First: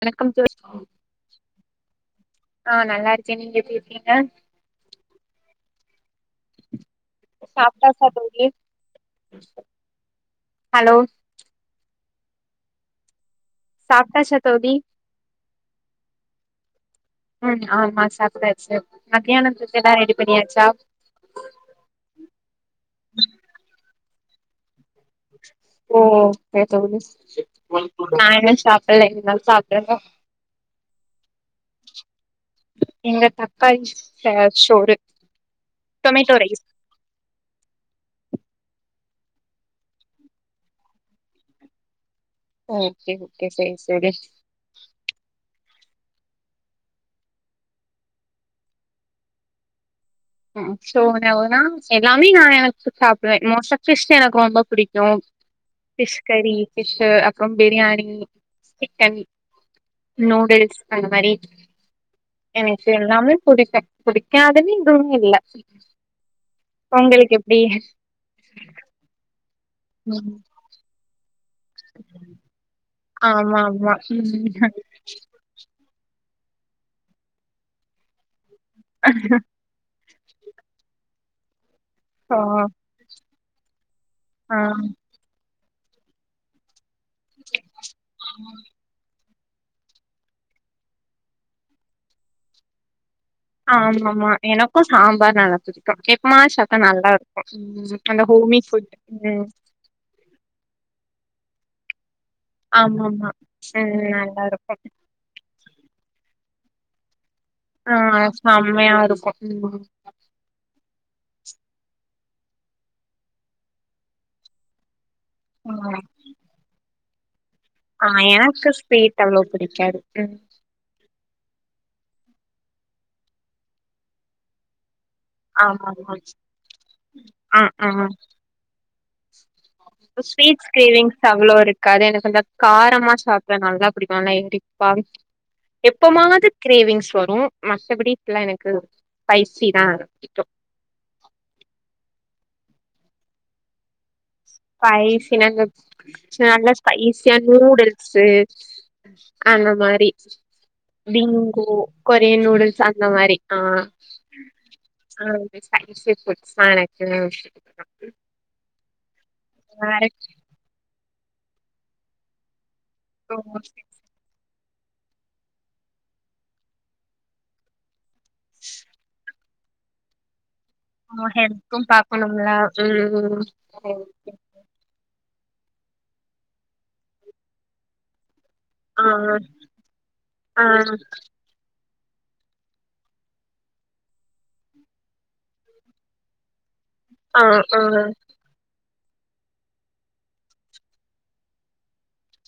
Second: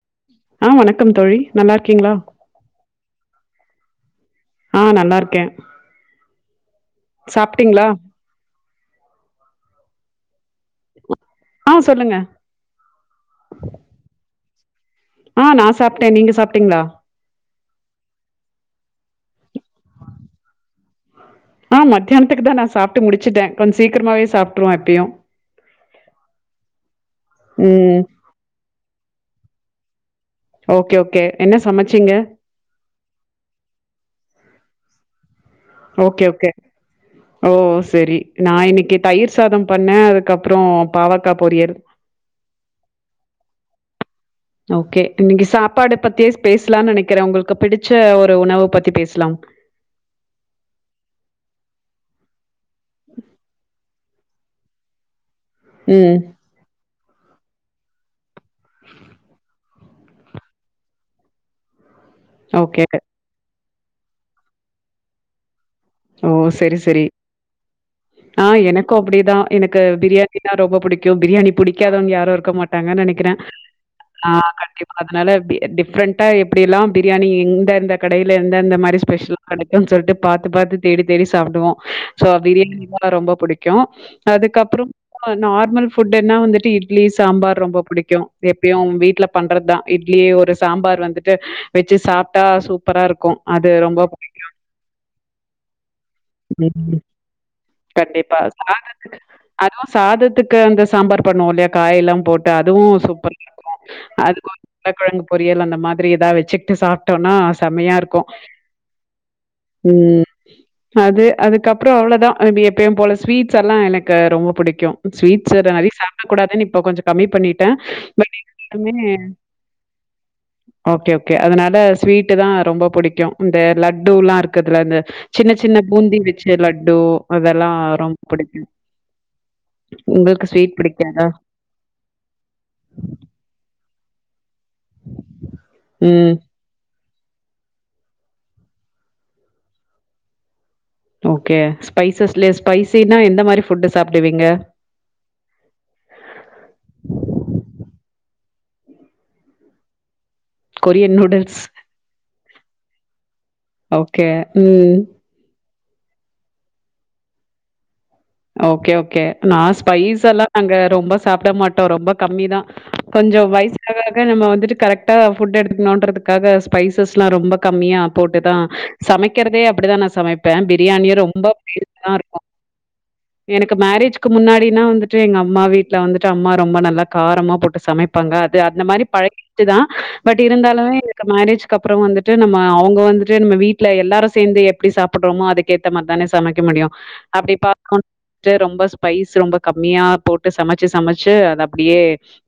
வணக்கம் தோழி ஆ வணக்கம் தோழி நல்லா இருக்கீங்களா? ஆ நல்லா இருக்கே நீங்க எப்டி இருக்கீங்க ஆ நல்லா இருக்கே சாப்டாச்சா தோழி ஹலோ ஆ சொல்லுங்க சாப்டாச்சா தோழி ஆ நா சாப்டே நீங்க சாப்டீங்களா ம் ஆமா சாப்டாச்சு மத்யானத்துக்கு எல்லா ரெடி பண்ணியாச்சா ஆ மத்யானத்துக்கு தா நா சாப்ட்டு முடிச்சிட்டே கொஞ்ச சீக்கிரமாவே சாப்ட்ருவோ எப்பயு ஓ சேரி தோழி ம். நா இன்னு சாப்பில இனிமே தா சாப்டனு ஓகே ஓகே என்ன சமச்சிங்க எங்க தக்காளி ச சோறு ஓகே டொமேட்டோ ஓகே ரைஸ் ஓ சேரி நா இன்னைக்கி தயிர் சாதம் பண்ணே அதுக்கப்பறோ பாவக்கா பொரியர் ஓகே ஓகே செரி செரி ஓகே இன்னைக்கி சாப்பாடு பத்தியே பேசலானு நெனக்கிறே உங்களுக்கு பிடிச்ச ஒரு உணவ பத்தி பேசலாம் ஆ அ சோ ஆனா வுனா எல்லாமே நா எனக்கு சாப்டுவே மோஸ்டா ஃபிஷ் எனக்கு ரொம்ப பிடிக்கு ம். ஃபிஷ்கரி ஃபிஷ் அப்பறம் பிரியாணி சிக்கன் நூடுல்ஸ் அந்த மாரி ஓகே. எனக்கு எல்லாமே புடிக்கு புடிக்காதன்னு இதுவு இல்ல ஓ செரி செரி உங்களுக்கு எப்டி ஆ எனக்கு அப்டிதா எனக்கு பிரியாணின்னா ரொம்ப புடிக் க்கு பிரியாணி புடிக்காதவுங்க யாரு இருக்க மாட்டாங்கனு நெனைக்கிறே ஆமா ஆமா ஆ கண்டிப்பா அதனால பி டிஃப்ரெண்டா எப்டி எல்லா பிரியாணி எந்த எந்த கடைல எந்தந்த மாரி ஸ்பெஷலா கடை க்கு சொல்ட்டு பாத்து பாத்து தேடி தேடி சாப்டுவோ சோ ஓ பிரியாணி தா ரொம்ப புடிக்கு ஆ அதுக்கப்பறோ ப நார்மல் ஃபுட்னா வந்துட்டு இட்லி சாம்பார் ரொம்ப புடிக்கு எப்பயு வீட்ல பண்றது தா இட்லி ஒரு சாம்பார் வந்துட்டு வச்சு சாப்ட்டா சூப்பரா ருக்கு ஆமமா எனக்கு சாம்பார் நல்லா புடிக்கு மா எப்பமாது சாப்டா புடிக்கும். நல்லா இருக்கு ம் அந்த கண்டிப்பா. ஹோமி ஃபுட் சாதத்துக்கு ம் அதுவும் சாதத்துக்கு அந்த சாம்பார் பண்ணுவோ இல்லையா காய் எல்லா போட் டு அதுவு ஆமாமா சூப்பர் இருக்கு ம் நல்லா அதுக்கு இருக்கு உருளகெழங்கு பொரியல் அந்த மாதிரி எதா வச்சுட்டு சாப்ட்டோனா ஆ செம்மையா இருக்கு செம்மையா இருக்கு ம் அது அதுக்கப்பறோ அவ்ளோதா அதுமி எப்பயு போல ஸ்வீட்ஸ் எல்லா எனக்கு ரொம்ப பிடிக்கு ஸ்வீட்ஸ்சு நெற ம் சாப்ட கூடாதுனு இப்ப கொஞ்சோ கம்மி பண்ணிட்டே ஆ பட் எனக்கு இருக்குமே ஸ்வீட் அவ்ளோ புடிக்காது ம் ஓகே ஓகே அதனால ஸ்வீட்டு தா ரொம்ப புடிக்கு இந்த லட்டுலா இருக்குதுல இந்த சின்ன சின்ன ஆமாமா பூந்தி வெச்ச லட்டு ஆ அதெல்லா ஆ ரொம்ப புடிக்கு ஸ்வீட்ஸ் கிரேவிங்ஸ் பிடிக்காதா? அவ்வளோ இருக்காது எனக்கு கொஞ்ச காரமா சாப் ட நல்லா புடிக்கு [unintelligible] ம். எப்பமாவது கிரேவிங்ஸ் வரு மத்தபடி இத்துல எனக்கு ஸ்பைசி தா புடிக்கு ஓகே ஸ்பைசஸ்ல ஸ்பைசீனா எந்த மாரி ஃபுட்டு சாப்டுவீங்க ஸ்பைசினா இந்த நல்லா ஸ்பைசியா நூடுல்ஸு அந்த மாரி Korean noodles. Bingo Korean noodles அந்த மாரி ஆ ஓகே ம் இத்மாரி ஸ்பைசி ஃபுட்ஸ்தா எனக்கு ஓகே ஓகே நா ஸ்பைஸெல்லா நாங்க ரொம்ப சாப்பிட மாட்டோ ரொம்ப கம்மிதா கொஞ்சோ வய்சாக ஆக நம்ம வந்துட்டு கரெக் ட்டா ஃபுட்டு எடுத்துக்கணுன்றதுக்காக ஸ்பைசஸ்லா ரொம்ப கம்மியா போட்டுதா சமைக்கிறதே அப்படிதா நா சமைப் ப்பே பிரியாணியு ரொம்ப [unintelligible] டா இருக்கு ம் ம் எனக்கு மேரேஜ்க்கு முன்னாடினா வந்துட்டு எங்க அம்மா வீட்ல வந்துட்டு அம்மா ரொம்ப நல்லா காரமா போட்டு சமைப் ப்பாங்க அது அந்த மாரி ஆ பழகிட்டுதா பட் ஆ இருந்தாலுமே எனக்கு மேரேஜ் கப்புறோ வந்துட்டு நம்ம அவுங்க வந்துட்டு நம்ம வீட்ல எல்லாரு சேந்து எப்டி சாப்பிட்றோமோ அதுக்கேத்த மார் தான சமைக்க முடியு ஆ அப்டி ப ஆ ண்ட்டு ரொம்ப ஸ்பைஸ் ரொம்ப கம்மியா போட்டு சமச்சு சமச்சு அது அப்டியே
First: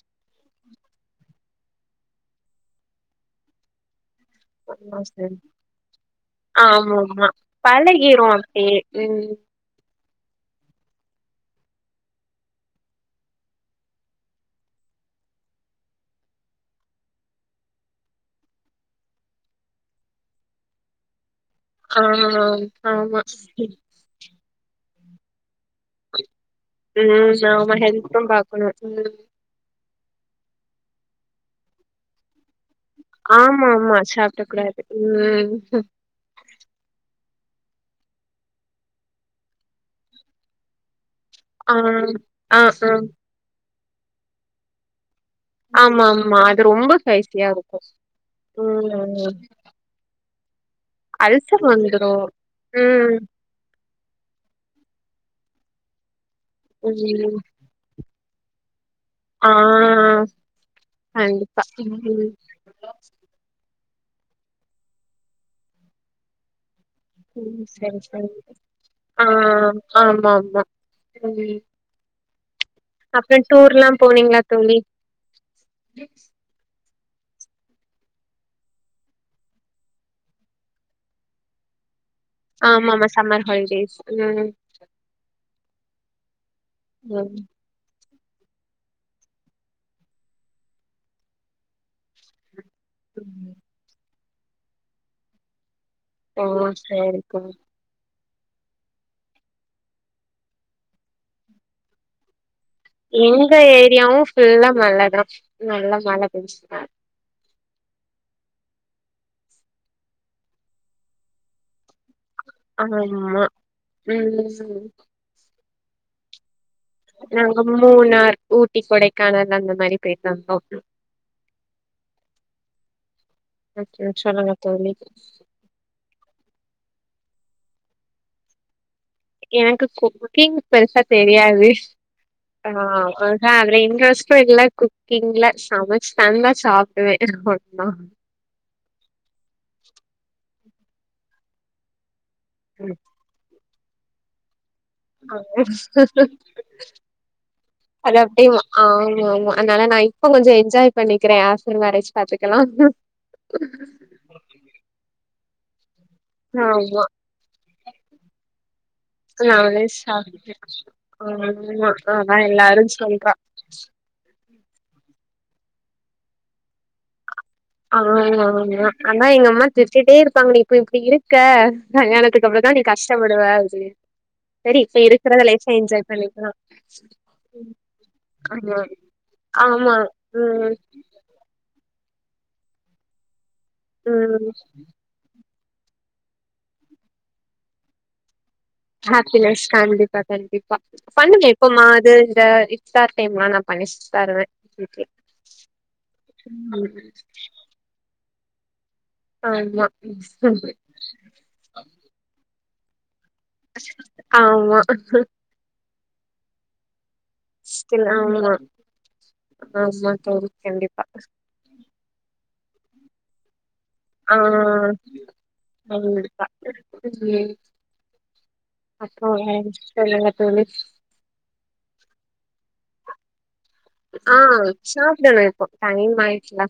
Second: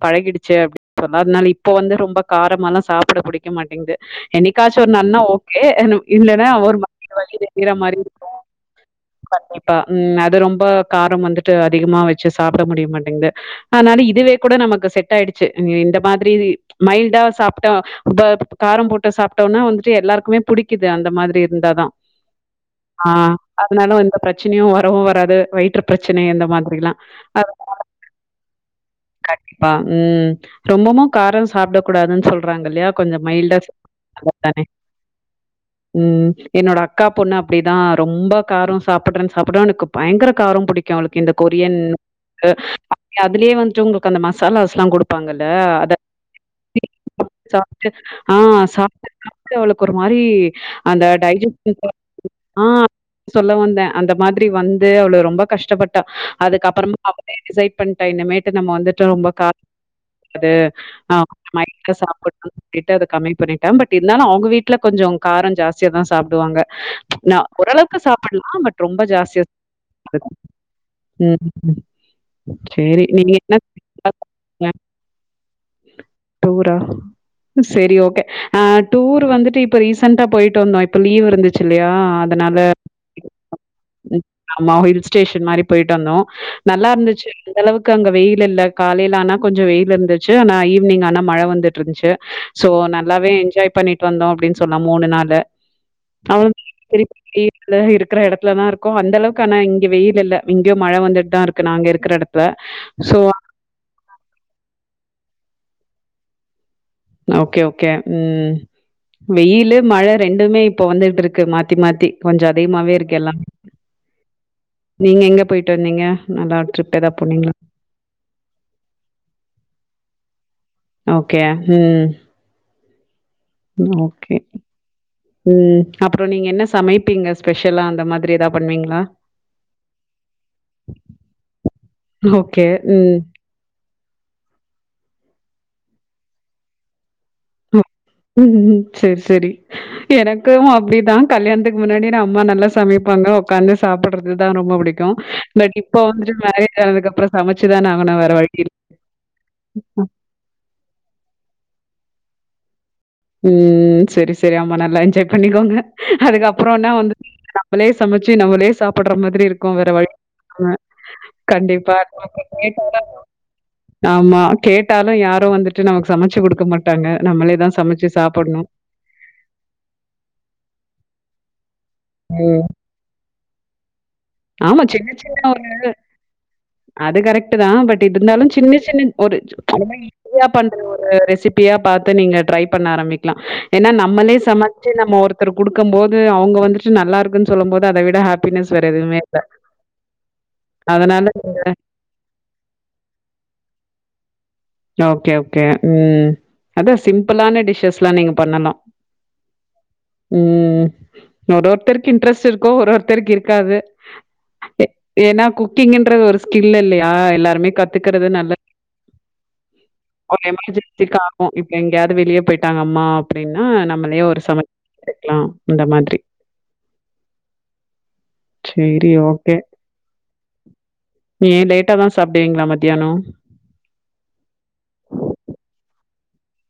பழகிடுச்சு அப்டின்றமாரி அதனால இப்போ வந்து ரொம்ப காரமாலா சாப்பிட புடிக்க மாட்டேங்து என்னிக்காச்சு ஒரு நாள்லா ஓகே அ நம் இல்லனா ஒரு ஆமா மாரி ஆமா வயிறு எரிர மாரி இருக்கு பழகிரும் அப்டியே ம் கண்டிப் அ ம் அது ரொம்ப காரம் வந்துட்டு அதிகமா வெச்சு சாப்ட முடிய மாட்டேங்து அதனால இதுவே கூட நமக்கு செட் ஆயிடுச்சு இந்த மாதிரி மைல்டா சாப்பிட்டா த காரம் போட்டு சாப்ட்டோன்னா வந்துட்டு எல்லாருக்குமே புடிக்குது அந்த மாதிரி இருந்தாதா ஆ ஆ ஆமா அதனால எந்த ப்ரெ ப்ரெச்சனியு வரவு வராது வயிற்று ப்ரெச்சன அந்த மாதிரி ம் சோ நாம ஹெல்த்தும் பாக்கணு ம் ப் ம் ரொம்பமு கார சாப்ட கூடாதுன் சொல் றாங்கில்லயா கொஞ்சம் மைல்டா ஆமா சாப்ட்டா ஆமா சாப்ட நல்லதுதானே கூடாது ம் ம் என்னோட அக்கா பொண்ணு அப்டிதா ரொம்ப காரோ சாப்புட்றன் சாப்புறா எனக்கு பயங்கர காரம் புடிக் கு அவளுக்கு இந்த ஆ கொரியன் ஆ ஆ [unintelligible] அதுலியே வந்துட்டு உங்களுக்கு அந்த மசாலாஸ்லா குடுப் பாங்கள அத ஆமா ஆமா அது ரொம்ப [unintelligible] ஸ்பைசியா இருக்கு சாப்ட்டு ஆ சாப்ட்டு ம் சாப்ட்டு அவளுக் ஒரு மாரி அந்த அல்சர் டைஜஸ் வந்துரு ம் [inaudible] சொல்ல வந்தே அந்த மாரி வந்து அவ்ளோ ரொம்ப கஷ்டப்பட்டா அதுக்கப்புறமா அவளே ம் டிசைட் பண்ணிட்டா இன்னமேட்டு நம்ம வந்துட்டு ரொம்ப ஆ காரோ சாப்டக்கூடாது அ கெஞ்சோ கண்டிப்பா மைல்டா ம் சாப்பட்ணுன் டிட்டு அது கம்மி பண்ணிட்டா பட் இருந்தாலு அவுங்க வீட்ல கொஞ்சோ காரோ ஜாஸ்தியாதா சாப்டுவாங்க நா ம் ஒரளவுக்கு சரி சரி சாப்புட்லா பட் ரொம்ப ஆ ஜாஸ்தியா ஆமா ஆமா [unintelligible] சேரி நீங்க அப்புற என்ன டூர்லாம் போனீங்ளா தோழி டூரா செரி ஓகே ஆ டூரு வந்துட்டு இப்ப ரீசண்டா போயிட்டு வந்தோ இப்ப லீவ் இருந்துச்சுல்லயா அதுனால ஆமா ஆமா சம்மர் ஹாலிடேஸ் ம் மா ஹில் ஸ்டேஷன் மாரி போயிட்டு வந்தோ நல்லா இருந்துச்சு ம் அந்தளவுக் க்கு அங்க வெயில் இல்ல காலேல ஆனா கொஞ்ச வெயில் இருந்துச்சு ஆனா ஈவ்னிங் ஆனா மழ வந்துட்டு இருந்துச்சு சோ நல்லாவே ம். என்ஜாய் பண்ணிட்டு வந்தோம் அப்டின்னு சொன்னா மூணு நாளு ஓ அவ் பெரிய சரி தோழி வீட்ல இருக்கிற இடத்துல தாருக்கும் அந்த அளவுக் கான இங்க வெயில் இல்ல இங்கேயோ மழ வந்துட்டு தா இருக்கு நாங்க இருக்கிற எடத்துல எங்க ஏரியாவும் ஃபுல்லா மழை தா நல்லா மழை பெஞ்சு ட்டுத்தான் இருக் ஓகே ஓகே ம் வெயிலு மழை ரெண்டுமே இப்போ வந்துகிட்டு இருக்கு மாத்தி மாத்தி கொஞ்ச அதிகமாவே ஆமா இருக்க எல்லாமே ம் நீங்க எங்க போயிட்டு வந்தீங்க நல்லா ட்ரிப் ஏதா போனீங்களா நாங்க மூணார் ஊட்டி கொடைக்கானல் அந்த மாரி போயிட் வந்தோ ஓகே ம் ம் ஓகே சொல்லுங்க தோழி ம் அப்புறம் நீங்க என்ன சமைப்பீங்க ஸ்பெஷ்லா அந்த மாதிரி ஏதா பண்ணுவீங்களா எனக்கு குக்கிங் பெருசா தெரியாது ஓகே. ஆ ம். ஆ அதுல இன்ட்ரெஸ்ட்டும் இல்ல குக்கிங்ல சமைச்சு தாந்தா சாப்புடுவேன் [unintelligible] ம் சேரி சரி எனக்கும் அப்படிதான் கல்யாணத்துக்கு முன்னாடி அம்மா நல்லா சமைப்பாங்க ஒக்காந்து சாப்பிடறது தான் ரொம்ப புடிக் பட் இப்ப வந்துட்டு மேரேஜ் ஆனதுக்குப்புறம் சமைச்சுதான் அது ஆகனும் வேற அப்டியே வழி இல் ஆமா ஆமா அதனால நா இப்ப கொஞ்ச என்ஜாய் பண்ணிக்கிறேன் ஆப்டர் மேரேஜ் பாத்துக்கலாம் ம் சரி சரி ஆமா நல்லா என்ஜாய் பண்ணிக்கோங்க அதுக்கப்புறோ நா ஆமா வந்து நம்மளே சமைச்சு நம்மளே சாப் போடுற மாதிரி இருக்கும் நாமளே வேற வழி சாப் ஆமா கண்டிப்பா அதா ஓகே எல்லாரு கேட்டா சொல்றா ஆமா கேட்டாலும் யாரும் வந்துட்டு நமக்கு சமைச்சு குடுக்க மாட்டாங்க நம்மளே தா ஆ ஆமா அதா எங்க அம்மா சிரிஸ்டே இருப்பாங்க நீ இப்ப இப்டி இருக்க கல்யாணத்துக்கு ம். அப்புறந் தான் நீ கஷ்டப்படுவே அப்டி ஆமா சின்ன சின்ன ஒரு பண்ணிக்கலா அது கரெக்ட்டு தா பட் இருந்தாலும் ஆமா சின்ன சின்ன ஒரு ஆமா தனிமை இயா ம் பண்ற ஒரு ரெஸிப்பியா பாத்து நீங்க ட்ரை பண்ண ஆரம்பிக்கலாம் ஏன்னா நம்மளே ம் சமைச்சு நம்ம ஒருத் குடுக்கும்ப போது அவங்க வந்துட்டு நல்லா இருக்குன்னு சொல்லும் போது அத விட ஹாப் பினஸ் வேற எது ஹாப்பினஸ் கண்டிப்பா கண்டிப்பா அதனால பண்ணுவே இப்போ மா இது இந்த இக்தார் டைம் லாம் நா பண்ணிச்சுட்டு தருவேன் ஓகே ஓகே ம் அதா சிம்பிளான டிஷ்ஸஸ் எல்லா நீங்க பண்ணலாம் ஆமா ம் ஒரு ஒருத்தருக்கு இன்ட்ரெஸ்ட் இருக்கோ ஒரு ஒருத்தருக்கு இருக் காது ஆமா ஏன்னா குக்கிங்கின்றது ஒரு ஸ்கில் இல்லையா எல்லா ஸ்கில் அஹ் அவ்ளதான் ஓகே எமர்ஜென்சிக்காகு இப்ப எங்கேயாவது வெளிய போய்ட்டாங்க அம்மா அப்டின்னா நம்ம ஆஹ் [unintelligible] சரி, அப்புறோ என்ன சொல்லுங்க தோழி ஏ லேட்டா தா சாப்பிடுவீங்களா மத்யானோ ஆஹ் சாப்பிடணு இப்போ டைம் ஆயிடுச்சில்ல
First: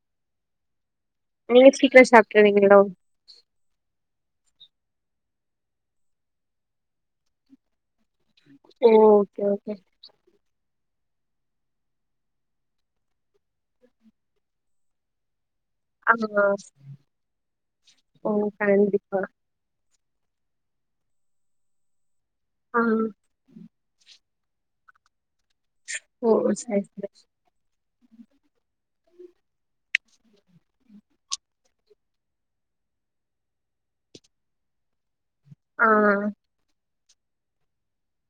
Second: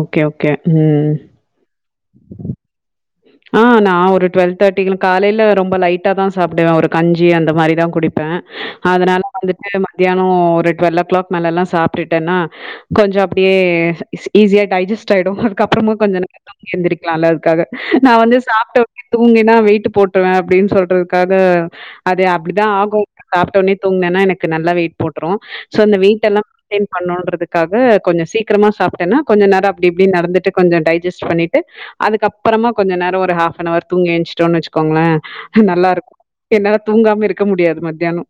ஓகே ஓகே ம் நீங்க சீக்கிரோ சாப்டுருவீங்களோ ஆஹ் நா ஒரு டுவெல் தேட்டிகுலா காலைல ரொம்ப லைட்டா தா சாப்டுவே ஒரு கஞ்சி அந்த மாரி தா குடிப்பே ஓ அதனால ஓகே வந்துட்டு ஓகே மத்தியானோஒரு டுவெல் ஓ கிளாக் மேலலாம் சாப்டுட்டேன்னா கொஞ்சோ அப்டியே ஈஸியா டைஜஸ்ட் ஆய்டு கப்புறமு ஆ கொஞ்ச நேரொ தூங்கி எந்திரிக்லால அதுக்காக நா ஓ வந்து சாப்ட ஒன்னே கண்டிப்பா தூங்கினா வெயிட்டு போட் ட்ருவ அப்டின் சொல்றதுக்காக அது அப்டிதா ஆ ஆகு சாப்ட்டோனே தூங்னேனா எனக்கு நல்லா வெயிட் போட்ரு சோ இந்த ஓ வெயிடேல்லா சரி [inaudible] சரி பண்ணோன்றதுக் க்காக கொஞ்ச சீக்ரமா சாப்ட்டேன்னா கொஞ்ச நேரொ அப்டி இப்டி நடந்துட்டு கொஞ்சொ டை ஜிஸ்ட் பண்ணிட்டு அதுக்கப்பறமா கொஞ்ச நேரோ ஒரு ஹாப் அன்னவர் தூங்கிஎன்ச்டோன் வச்கோங்களே ஆ நல்லாருக் என்னால தூங்காம இருக்க முடியாது மத்யானோ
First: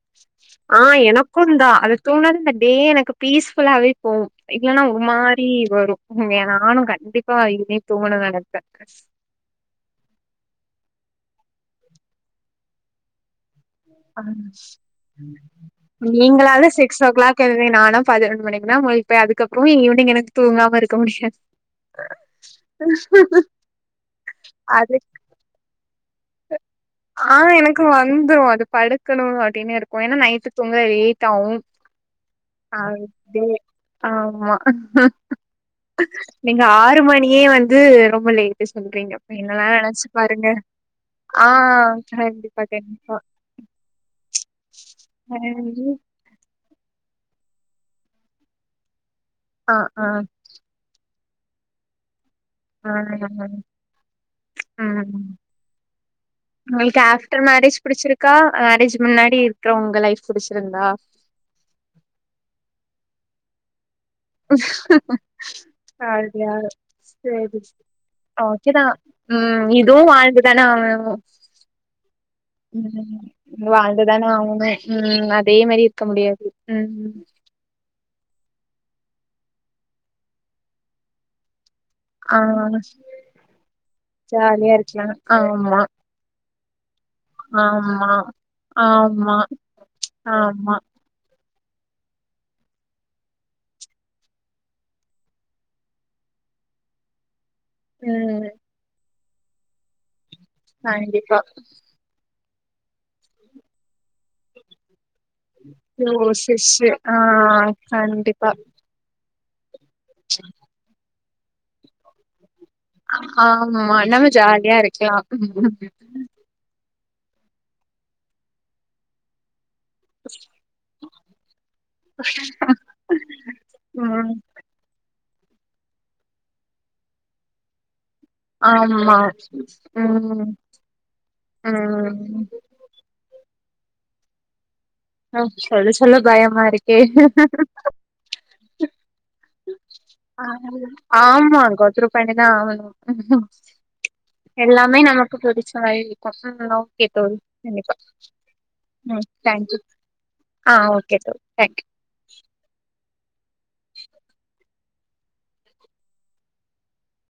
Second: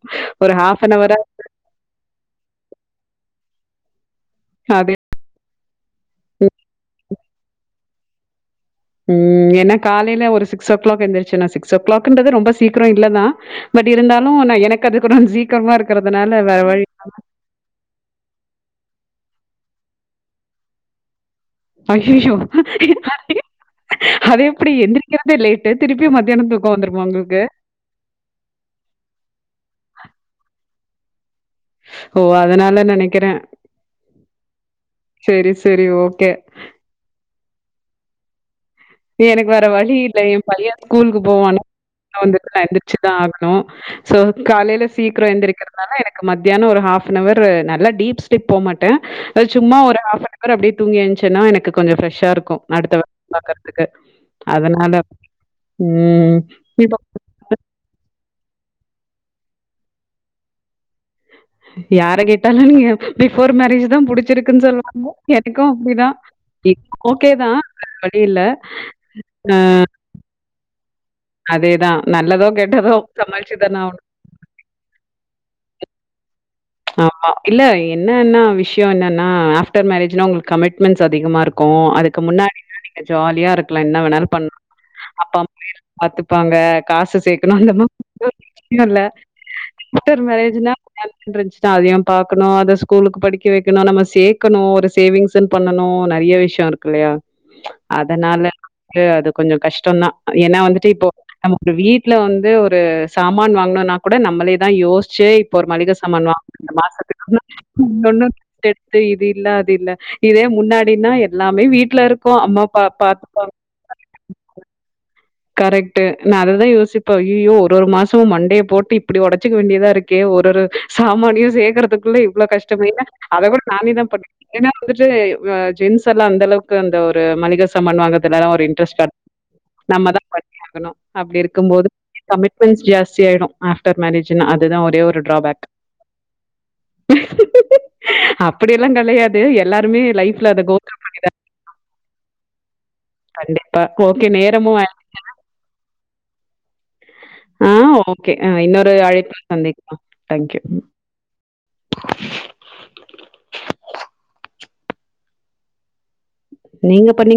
ஆ எனக்குந்தா அது தூங்னாவே ந்த டே எனக்கு பீஸ்ஃபுல்லாவே போவு இல்லன்னா அது ஒர் மாரி வரு ம்மே நானு கண்டிப்பா இனிமே தூங்கனுன் நெனப்பே ம் ஏன்னா காலைல ஒரு சிக்ஸ் ஓ க்ளாக் எந்திரச்சி நா சிக்ஸ் ஓ க்ளாக்ன்றது ரொம்ப சீக்ரோ இல்லதா பட் ஆ இருந்தாலு நா எனக்கு அது கொஞ்சொ சீக்கிரமா இருக்கிறதுனால வேற வழி க்கேதுவே நாலா பதிரெண்டு மணிக்கு தா முழிப்பே அதுக்ப்றோ ஈவினிங் எனக்கு தூங்காமருக்க முடியாது ஐயையோ அதேப்டி அது எந்திரிக்கிரதே லேட்டு திருப்பி மத்தியானோ தூக் க்கோ வந்துருமா உங்களுக்கு க்கு வந்துரு அது படுக்கணு அப்டின்னேருக்கத ஏன்னா நைட்டு தூங்க லேட் ஆவு ஓ அதனால அது நெனைக்கிறே டே ஆமா சேரி சேரி ஓகே நிங் ந்த ஆறு மணியே வந்து ரொம்ப லேட்டு சொல்றீங்கப்ப என்னல்லா நெனச்சு பாருங்க கூல்க்கு போ ஆ கண்டிப்பா கண்டிப்பா க்னூ சோ காலைல சீக்ரோ எந்திரிக்கறதுனால எனக் க்கு மத்யானோ ஒரு ஹாஃப்நவரு நல்ல டீப் ஸ்லீப் போமாட்டே ஆ சும்மா ஒரு ஆ ஹாஃப்பந் அவர் அப்டி தூங்கிஎந்சேனா எனக்கு கொஞ்சோ ஃப்ரெஷ்ஷா இருக்கூ [unintelligible] க்கு அதனால ம் ம் உங்களுக்கு ஆஃப்டர் மேரேஜ் புடிச்சிருக்கா அ மேரேஜ் முன்னாடி இருக்கிற உங்க லைஃப் புடிச்சிருந்தா யார கேட்டாலு நீங்க பிஃபோர் மேரேஜ் தா புடிச் சிருக்குன் சொல்வாங்க எனக்கூ அப்டிதா அப்டியா ஓகே தா சரி வேற வழியில்ல ஓகேதா ம் இதுவு வாழ்ந்துதான ஆவனு அதேதான். நல்லதோ, ம் கெட்டதோ சமாளிச்சு ம் வாழ்ந்து தான ஆவணு ம் அதே மாரி இருக்க முடியாது ம் ஆம்மா இல்ல என்னன்னா விஷ்யோ என்னன்னா ஆஃப்டர் மேரேஜ்னா உங்களுக்கு கமிட்மெண்ட்ஸ் அதிகமாருக்கூ அதுக் க்கு ஆ முன்னாடினா நீங்க ஜாலியாருக்லா என்ன வேணாலு பண்லா ஜாலியா இருக்கலா அப்பா [inaudible] ஆமா பாத்துப்பாங்க காசு சேக்கணு ஆமா அந்த ஆமா [inaudible] ஆஃப்டர் மேரேஜ்னா ஆமா [unintelligible] த்தா அதயு பாக்கணு அத ஸ்கூலுக்கு படிக்க வைக்கணு நம்ம சேக்கணு ஒரு சேவிங்ஸ்ன் பண்ணணு நெறைய விஷ்ய ஷயருக்குல்லையா அதனால ம் [inaudible] அது கொஞ்சொ கஷ்டந்தா ஏன்னா வந்துட்டு இப்போ கண்டிப்பா நம்ம ஒரு வீட் ட்ல வந்து ஒரு சாமான் வாங்கணுன்னா கூட நம்மளேதா யோஸ்ச்சு இப்போ ஒரு மளிகை சாமான் வாங் யோசிச்சு ஆ மாசத்துக்கு கண்டிப்பா [inaudible] க்கு இது இல்ல அது இல்ல இதே முன்னாடின்னா எல்லாமே வீட்ல இருக்கூ அம்மா பா பாத்துப்பாங்க ம் ஆ நம்ம ஜாலியா இருக்லா கரெக்ட்டு நா அததுதா யோசிப்ப ஐயோ ஒரு ஒரு மாசமு மண்டய போட்டு இப் இப்பிடி ஒடச்சுக்க வேண்டியதா இருக்கே ஒரு ஒரு சாமானியு சேக்கறதுக் குள்ள இவ்ளோ கஷ்டம இல்ல அத கூட நானே தா ம் பண்ணனு ஏன்னா வந்துட்டு ஜென்ஸ் எல்லா அந்த அளவுக்கு அந்த ஒரு மளிக சாமான் வாங்கதுல ஒரு இன்ட்ரெஸ்ட்டா ஆமா நம்ம தா ம் கட்டி ஆணும் அப்டி இருக்கும்போது ம் கமிட்மெண்ட்ஸ் ஜாஸ்தி ஆயிடு ஆப்டர் மேரேஜ்ுனா அதுதா ஒரே ஒரு டிராபேக் சொல்ல சொல்ல பயமா இருக்கே அப்பட எல்லா கெடையாது எல்லாருமே லைஃப்ல அத கோத் ரூ பண்ண ஆமா கோத்ரு பண்ணிதா ஆகனு கண்டிப்பா ஓகே நேரமும் எல்லாமே நமக் கு புடிச்ச [inaudible] ஓகே தோழி ஆ கண்டிப்பா ஓகே அ இன்னொரு ம் அழைப்புல தேங்க்யூ சந்திக்கலா ஆ ஓகே தோழி தங்க் யூ நீங்க பண்ணீங்க